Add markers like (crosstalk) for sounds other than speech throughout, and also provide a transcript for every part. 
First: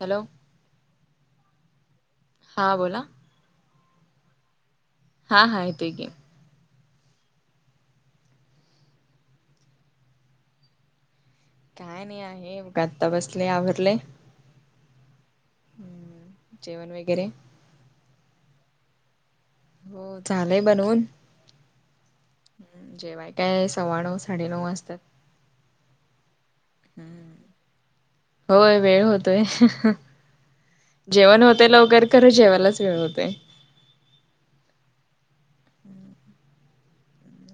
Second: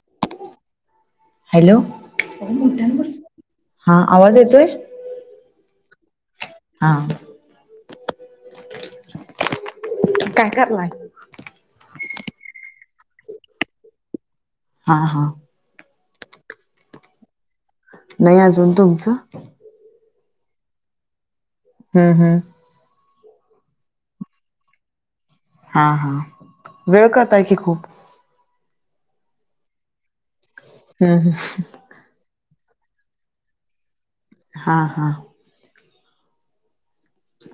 Hello hello. जरा हा मोठ्यानं बोला बोल की. हा, आवाज येतोय? हा.. हा. येतोय की. हा. काय करलाय? काय नाही आहे बघा आत्ता बसले, आवरलंय. हा.. हा. जेवण वगैरे? नाही अजून. तुमचं? हो, झालंय बनवून. हम्.. हम्. जेवाय काय सव्वानऊ, साडेनऊ वाजतात. हा.. हा. वेळ हम्म करताय की खूप. होय, वेळ होतोय. ह ह हम्म जेवण हम्म होते लवकर. खरं जेवायलाच वेळ होतंय. हा.. हा.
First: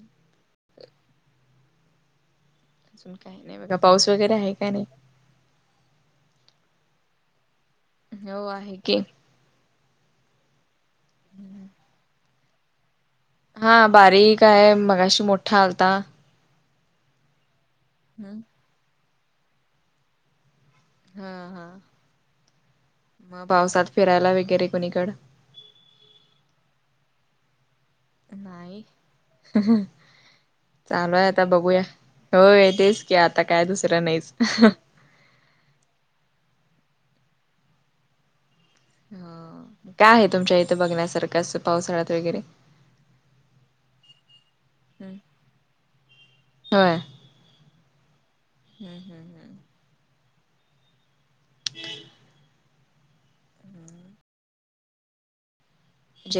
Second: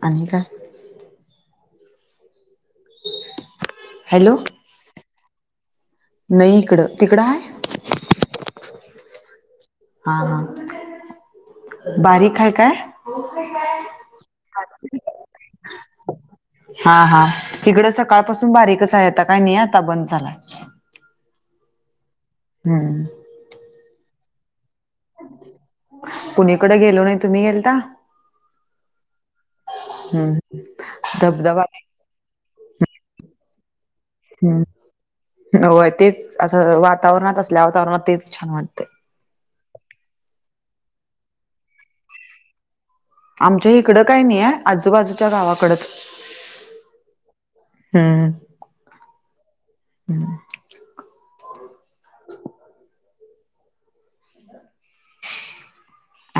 आणि काय? अजून काही नाही बघा. पाऊस वगैरे हॅलो आहे का नाही? नाही इकडं. तिकडं हाय? हो, आहे की, हा हा, बारीक हाय काय. हा, बारीक आहे मगाशी मोठा आलता. हा हा, हिकडं सकाळ हम्म पाासून बारीकच आहे. आता काय नाही आता बंद झालाय. हा हा, हम्म, मग पावसात फिरायला वगैरे कोणीकड. कुणीकडे गेलो नाही तुम्ही गेलता. नाही ह ह, हम्म चालूय आता धबधबा बघूया. होय तेच की, आता काय दुसरं नाहीच ह, हम्म होय तेच असं वातावरणात असल्या वातावरणात तेच छान वाटते. ह, काय आहे तुमच्या इथे बघण्यासारखं अस पावसाळ्यात वगैरे. आमच्या इकडं काही नाही आहे. आजूबाजूच्या गावाकडच. हा, हम् हम् हम्, हम्, हम्म (inaudible)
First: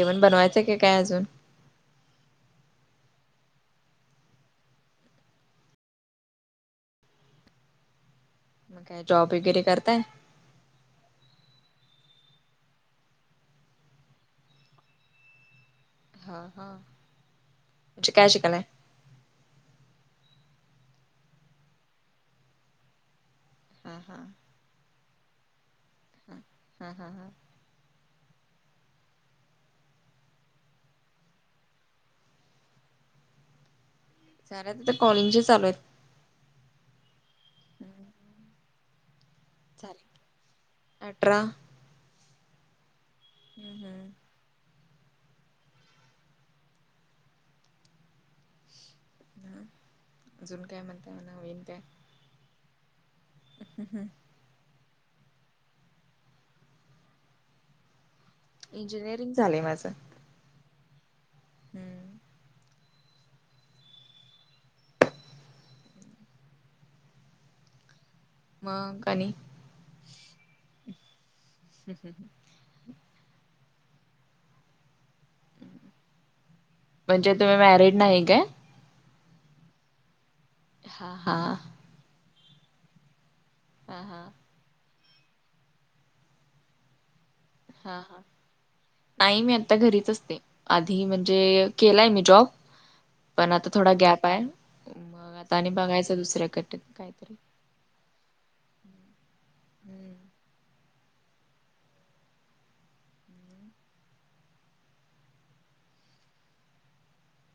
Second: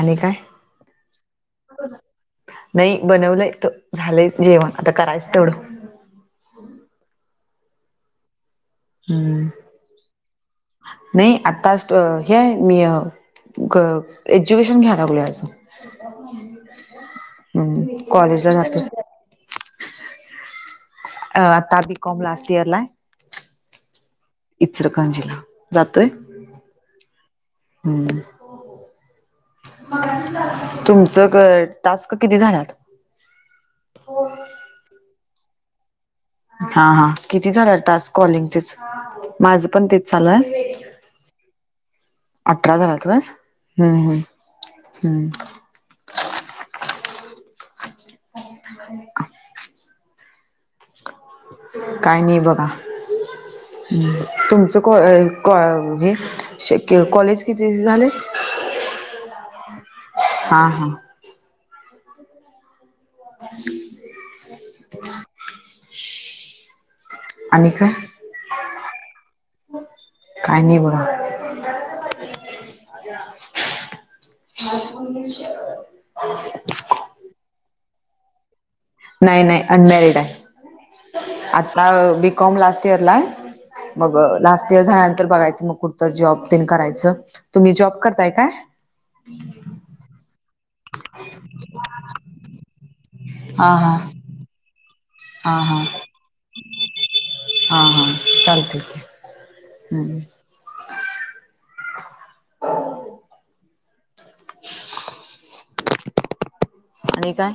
आणि काय बनवायचं की, काय अजून. नाही बनवलंय त झालंय जेवण आता करायच तेवढं. मग काय जॉब हम्म वगैरे करताय. नाही आता हे मी क एज्युकेशन घ्या लागलय आज हा हा हम्म, म्हणजे काय कॉलेजला शिकालाय? जाते. अ आता बीकॉम लास्ट इयर ला हाय. हा हा. इचरकंजीला जातोय हा हा हा हम्म, मगाशीच झालता तुमच क टास्क किती झालात. झाले आता कॉलिचे चालू आहेत. हा हा, किती झाल्या तास कॉलिंगचेच हा हो. माझं पण तेच चालेल चालू आहे अठरा अठरा झाला होय. हम्म ह ह हम्म ह, काय नाही. ह अजुन काय म्हण''--'' काही नाही बघा हम्म. तुमचं कॉ कॉ माझे श क कॉलेज किती झालेय. इंजिनिअरिंग झालंय माझं. हा हा, हम्म, ह (inaudible) आणि काय. मग आणी. काय नाही बघा. हम्म हम्म, अज (inaudible) मपूर्ण (inaudible) म्हणजे तुम्ही मॅरिड नाही काय. नाही-नाही अनमॅरिड आहे. हा हा बीकॉम लास्ट इयर ला आहे हा मग हा लास्ट इयर झाल्यानंतर बघायचं मग कुठंतर जॉब तेन करायचं. तुम्ही जॉब हा. हा, करताय काय नाही मी आता घरीच असते. आधी म्हणजे केलाय मी जॉब पण आता हा थोडा हा गॅप आहे. मग आता हा आणि हा बघायचं दुसऱ्याकट काहीतरी हा हा चालतयं. हं.. हम्म हं.. (unintelligible) आणि काय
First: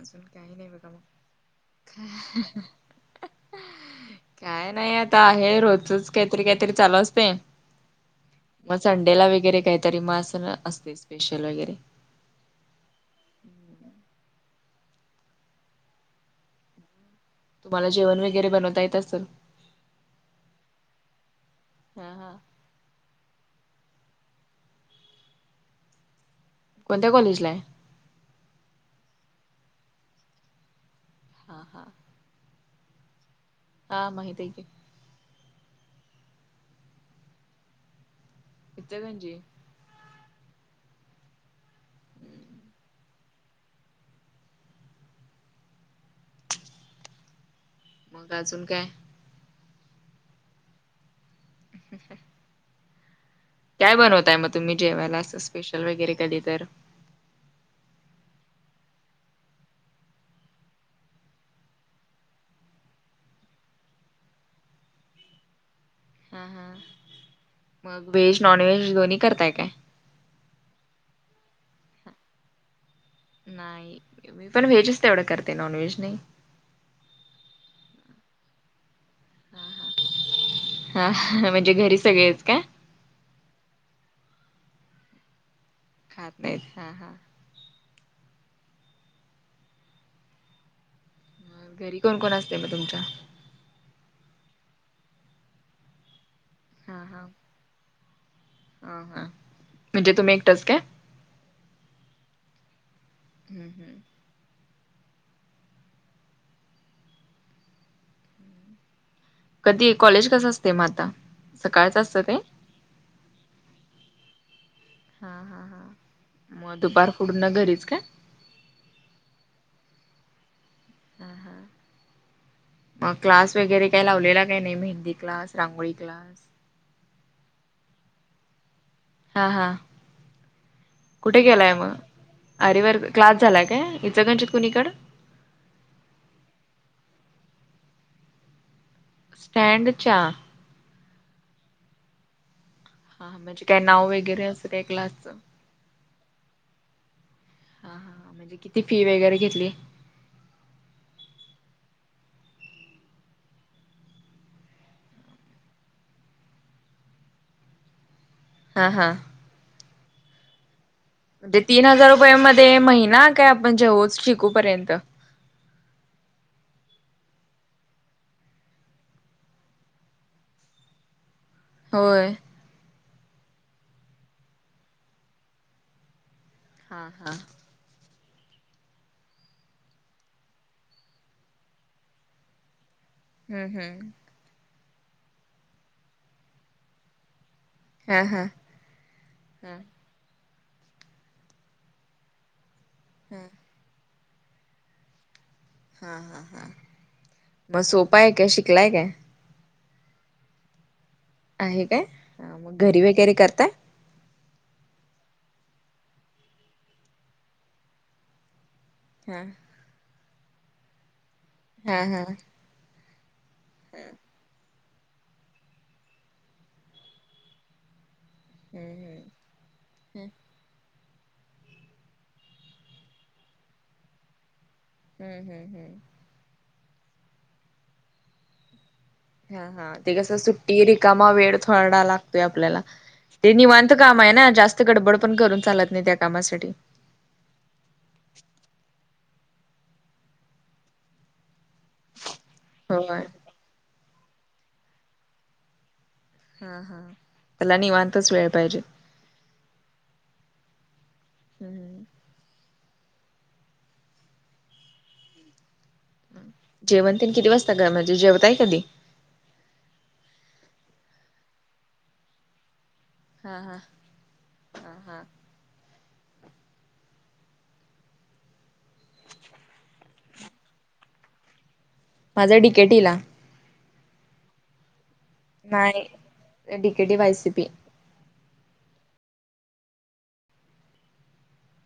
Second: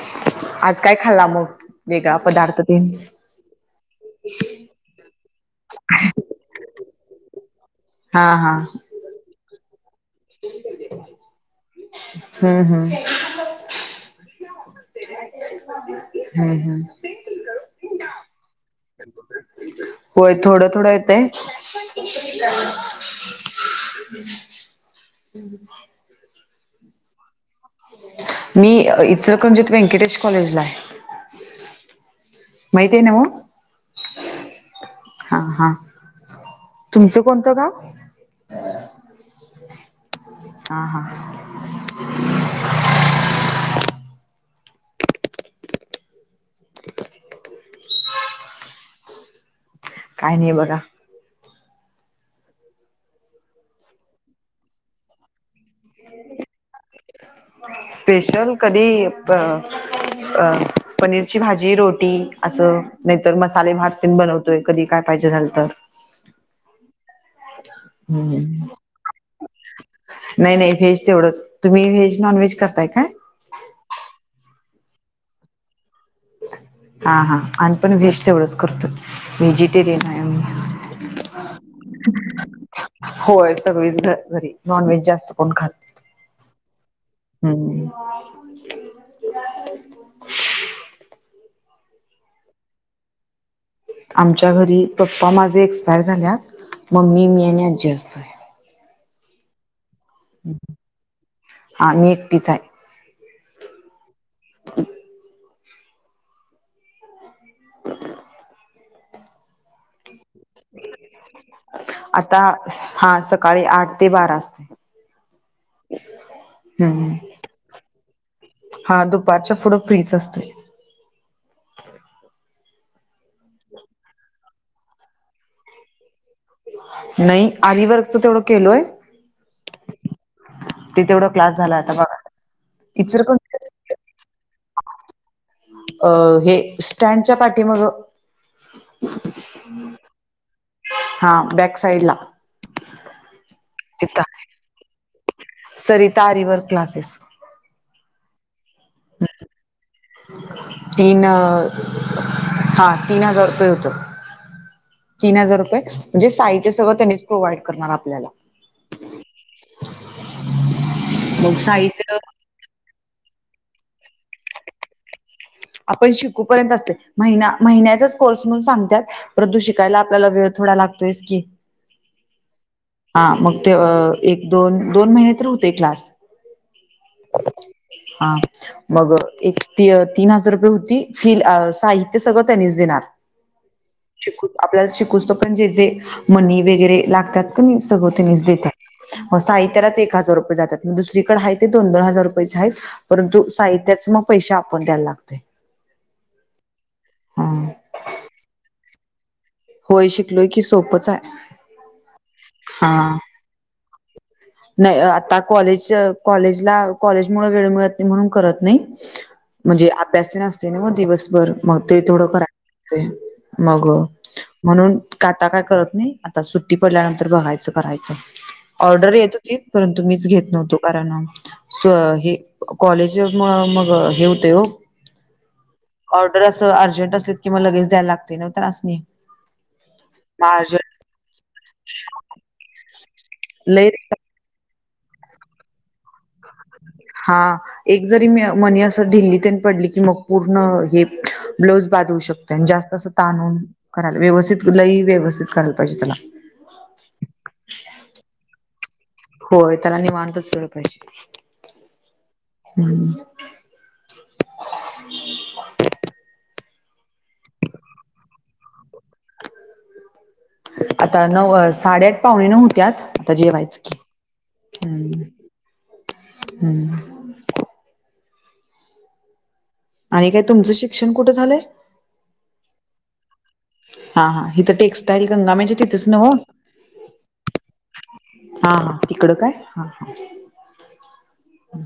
अजून काही नाही आज बघा काय खाल्ला मग वेगळा पदार्थ तेन? काय नाही आता आहे रोजचंच काहीतरी- काहीतरी चालू असतंय. हा हा संडेला वगैरे काहीतरी म अस असतयं स्पेशल वगैरे. हं. हं. हुं.. हुं... तुम्हांला जेवण वगैरे बनवता येत असल? होय थोडं -थोडं येतयं. हा हा हूं.. हूं.. कोणत्या कॉलेजला आहे? मी इचलकरंजीत व्यंकटेश कॉलेजला आहे. हा, हा. माहिताय नव्ह. हा माहित आहे की. हा, हा. तुमचं कोणतं गाव? इचलकरंजी. हा,.. हा.. मग अजून काय. काय नाही बघा. काय बनवताय मग तुम्ही जेवायला असं स्पेशल वगैरे कधी तर? स्पेशल कधी अ अ पनीरची भाजी-रोटी असं, नाहीतर मसाले भात तेन बनवत तोय कधी काय पाहिजे झालं तर. हा, हा. मग व्हेज हम्म. -नॉनव्हेज दोन्ही करताय काय? नाही- नाही व्हेज तेवढंच. तुम्ही व्हेज नॉन व्हेज करताय काय? नाही मी पण व्हेजच तेवढं करते, नॉनव्हेज नाही. हा, हा. आम्हीपण व्हेज तेवढंच करतोय व्हेजिटेरियन हाय आम्ही. हा.. म्हणजे घरी सगळेच काय? होय सगळीच घ घरी नॉनव्हेज जास्त कोण खात खात नाहीत हा, हा. हम्म घरी कोण -कोण असतंय म तुमच्या? आमच्या घरी पप्पा माझे एक्सपायर झाल्यात मम्मी, मी आणि आजी असतोय. ह हा म्हणजे तुम्ही एकटंच काय? हां मी एकटीच आहे. हम्म हम्म कधीये कॉलेज? तसच सेम आता सकाळच असत ते. आता हा सकाळी आठ ते बारा असते हा हा हा मग हम्म दुपार पुर्ण घरीच काय? हा दुपारच्या पुढ फ्रीच असते. हा हा ह (inaudible) मग क्लास वगैरे काही लावलेला काही नाही मेहंदी क्लास, रांगोळी क्लास. नाही आरी वर्कच तेवढ केलोय. हां हां ते तेवढा कुठे क्लास केलाय झाला आता मग बघा आरीवर्क क्लास झालाय इचलकरंजीत काय? इचंण (unintelligible) कुणीकड अ हे स्टँडच्या पाठी माग‌ स्टँडच्या. हा बॅक साईडला. हा म्हणजे काय नाव वगैरे अस काय क्लासच. सरीता आरीवर्क क्लासेस. हा हा म्हणजे किती फी वगैरे घेतली? तीन हा तीन हजार रुपये होत. तीन हजार रुपये म्हणजे साहित्य सगळ त्यांनीच प्रोव्हाइड करणार आपल्याला. हां हां मग म्हणजे तीन हजार साहित्य रुपया मध्ये महिना काय आपण जेव शिकूपर्यंत. आपण शिकूपर्यंत असते महिना महिन्याचा कोर्स म्हणून सांगत्यात. परंतू शिकायला आपल्याला वेळ थोडा लागतोयस की. होय. हा मग ते एक दोन दोन महिने तर होतय क्लास. हा हा हा मग एक ती तीन हजार रुपये होती फी साहित्य सगळ त्यांनीच देणार. हम्म हम्म. श आपल्याला शिकूस तोपर्यंत पण जे जे मणी वगैरे लागतात. सगळ हा तीनीच हा देत्यात, मग हा साहित्यालाच एक एक हजार रुपये जातात मग दुसरीकडे आहे ते दोन दोन हजार रुपये आहेत परंतु साहित्याच मग पैशे पण द्यायला लागतय. हा हा हा मग सोप आहे काय शिकलाय काय? होय शिकलोय की सोपच आहे. आहे काय मग घरी हा वगैरे करताय. नाही आता कॉलेज कॉलेजला कॉलेज मुळ वेळ मिळत नाही म्हणून करत नाही. हा म्हणजे अभ्यास तेन असतय नव्ह दिवसभर मग ते हा थोड हा करायला. मग म्हणून आता काय करत नाही आता सुट्टी पडल्यानंतर बघायच करायच. हम्म ऑर्डर हम्म येत होती, परंतु मीच घेत नव्हतो. ब (unintelligible) ना हे कॉलेज मुळ मग हे होतय हो. हम्म हम्म हम्म. ऑर्डर अस अर्जंट असलीत कि मग लगेच द्यायला लागते न त्यासनी. हा हां ते कस मग सुट्टी अर्जंट रिकामा वेळ थोडा लागतोय आपल्याला. ते निवांत लई काम आहे ना जास्त गडबड पण करून चालत नाही त्या कामासाठी. हां. एक जरी मनी असं ढिल्ली तेन पडली की मग पूर्ण, हे ब्लाऊज बांध होऊ शकत. जास्त असं होय ताणून करायला, लई व्यवस्थित, लई व्यवस्थित करायला पाहिजे त्येला. हा, हा त्याला निवांतच वेळ पाहिजे. होय, त्याला निवांतच वेळ पाहिजे. (inaudible) हम्म. जेवण तेन किती वाजता घरामधी, म्हणजे जेवताय कधी? आता नऊ, साडेआठ- पाहणे नऊ हुत्यात, आता हा हा जेवायचं की, हा हम्म. हा हम्म. आणि काय तुमचं शिक्षण कुठं झालंय? माझ डीकेटीला. हा, हा हिथं टेक्स्टाईल, गंगामाईच्या तिथेच नव्ह? नाही डीकेटी वायसीपी हा, हा तिकडं काय, हा, ह. (inaudible)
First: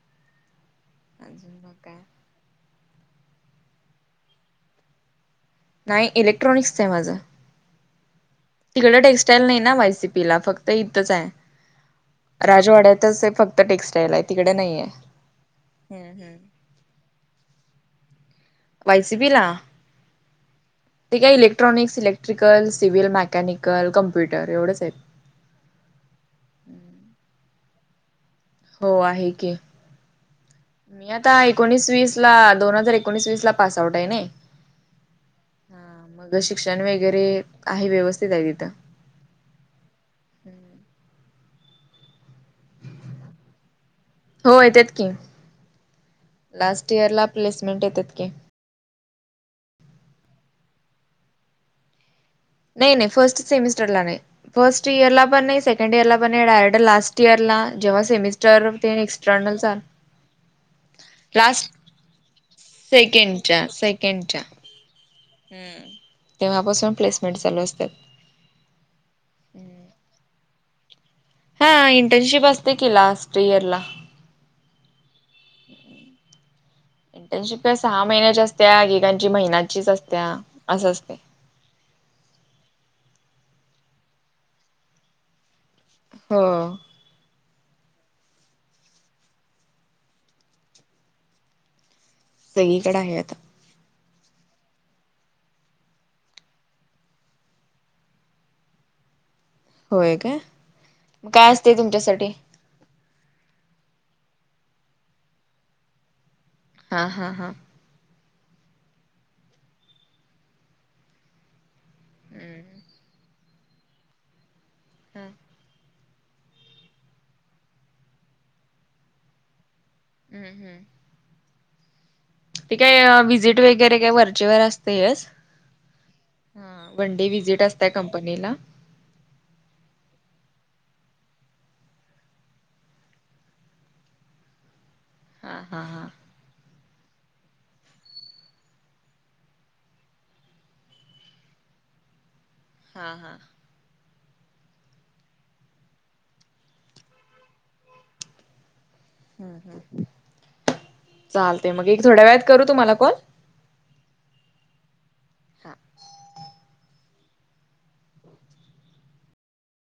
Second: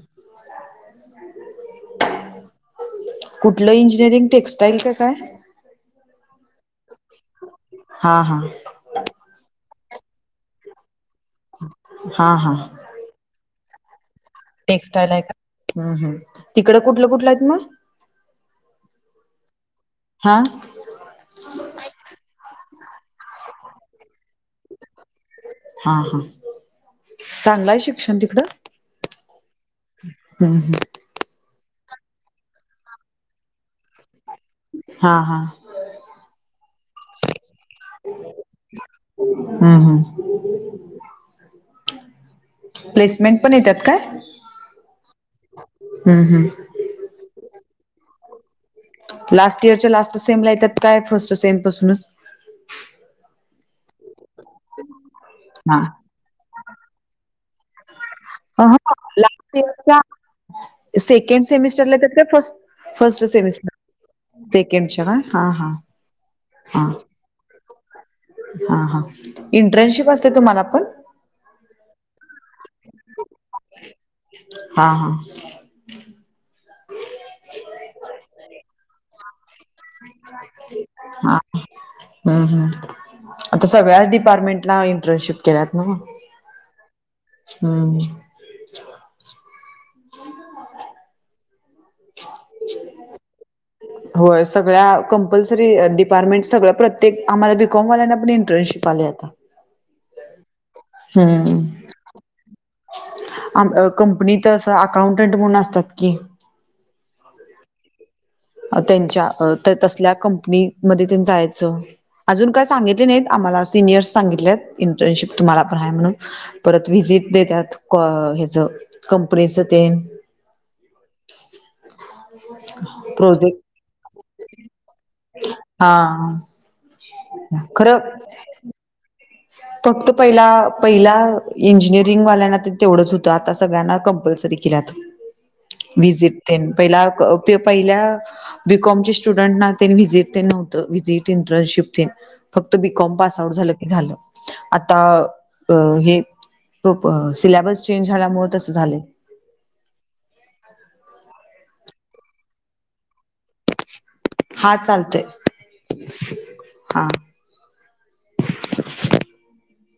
अजून मग काय? कुठलं इंजिनिअरिंग टेक्स्टाइल का काय? नाही इलेक्ट्रॉनिक्सच माझं. हा, हा. तिकड टेक्स्टाइल नाही ना वायसीपीला फक्त इथंच हाय, हा हा राजवाड्यातच हाय फक्त. टेक्स्टाईल आहेत. टेक्स्टाईल आहे का. हम्म, हम्म तिकडं कुठलं, कुठलं आहेत मग? वायसीपीला. हा ते काय, electronics, electrical, civil mechanical, computer एवढंच आहेत. हा, हा चांगलं हाय शिक्षण तिकडं? हो आहे की. हम्म हम्म मी आता एकोणीस-वीसला, दोन हजार एकोणीस-वीसला पास आउट आहे नयी. हा हा हा, मग शिक्षण वगैरे, आहे व्यवस्थित हाय तिथं. हम्म, हम्म. प्लेसमेंट पण येत्यात काय? हो, येत्यात की, हम्म हम्म लास्ट इयर ला प्लेसमेंट येत्यात की. लास्ट इयरच्या लास्ट सेमला येत्यात काय, फर्स्ट सेम पासूनच? नाही, नाही फर्स्ट सेमिस्टरला नाही, फर्स्ट इयरला पण नाही, हा सेकंड इयरला डायरेक्ट लास्ट इअरला, जेव्हा सेमिस्टर एक्स्टर्नल चाल सेकेण्ड लास्ट सेमिस्टरला त्यात काय फस्ट, फस्ट सेकंडच्या सेकेण्डच्या हा. हा हम्, हा तेव्हापासून प्लेसमेंट चालू असत्यात. हा, हा इंटर्नशिप असते तुम्हाला पण? हा, इंटर्नशिप असते कि लास्ट इयरला. हा, हा. एकेकाची सहा महिन्याची असत्या, एकेकाची महिन्याचीच असत. हा. हम्म, हमं आता सगळ्याच डिपार्टमेंटला इंटर्नशिप केल्यात नव्ह. हो हम्म सगळीकड आहे आता. (unintelligible) होय, सगळ्या कंपल्सरी डिपार्टमेंट सगळं प्रत्येक आम्हाला बीकॉमवाल्यांना पण इंटर्नशिप आल्यात. ह होय क काय असते तुमच्यासाठी कंपनीत अकाउंटंट म्हणून असतात की हा हा हां त्यांच्या तसल्या कंपनीमध्ये त्यां जायचं. अजून हम्म काय सांगितले नाहीत आम्हाला सिनियर्स सांगितले इंटर्नशिप हम्म तुम्हाला पण आहे म्हणून. परत व्हिजिट देतात ह्याचं कंपनीचं ते हम्म हम्म! ते काय विजिट प्रोजेक्ट वगैरे काय वरचेवर असते येस. हा वनडे व्हिजिट असतय खरं कंपनीला. फक्त पहिला पहिला इंजिनिअरिंगवाल्यांना तेवढंच होतं आता सगळ्यांना कंपल्सरी केल्यात हा हा हा व्हिजिट पहिल्या पहिल्या. बीकॉम च्या स्टुडंट ला व्हजिट ते नव्हतं व्हजिट इंटर्नशिप ते फक्त हा बीकॉम हा पास आउट झालं की झालं. आता हे सिलेबस चेंज झाल्यामुळे तस झाले. चालते मग थोड्या वेळात करू तुम्हाला कॉल. हा चालतय हा हा!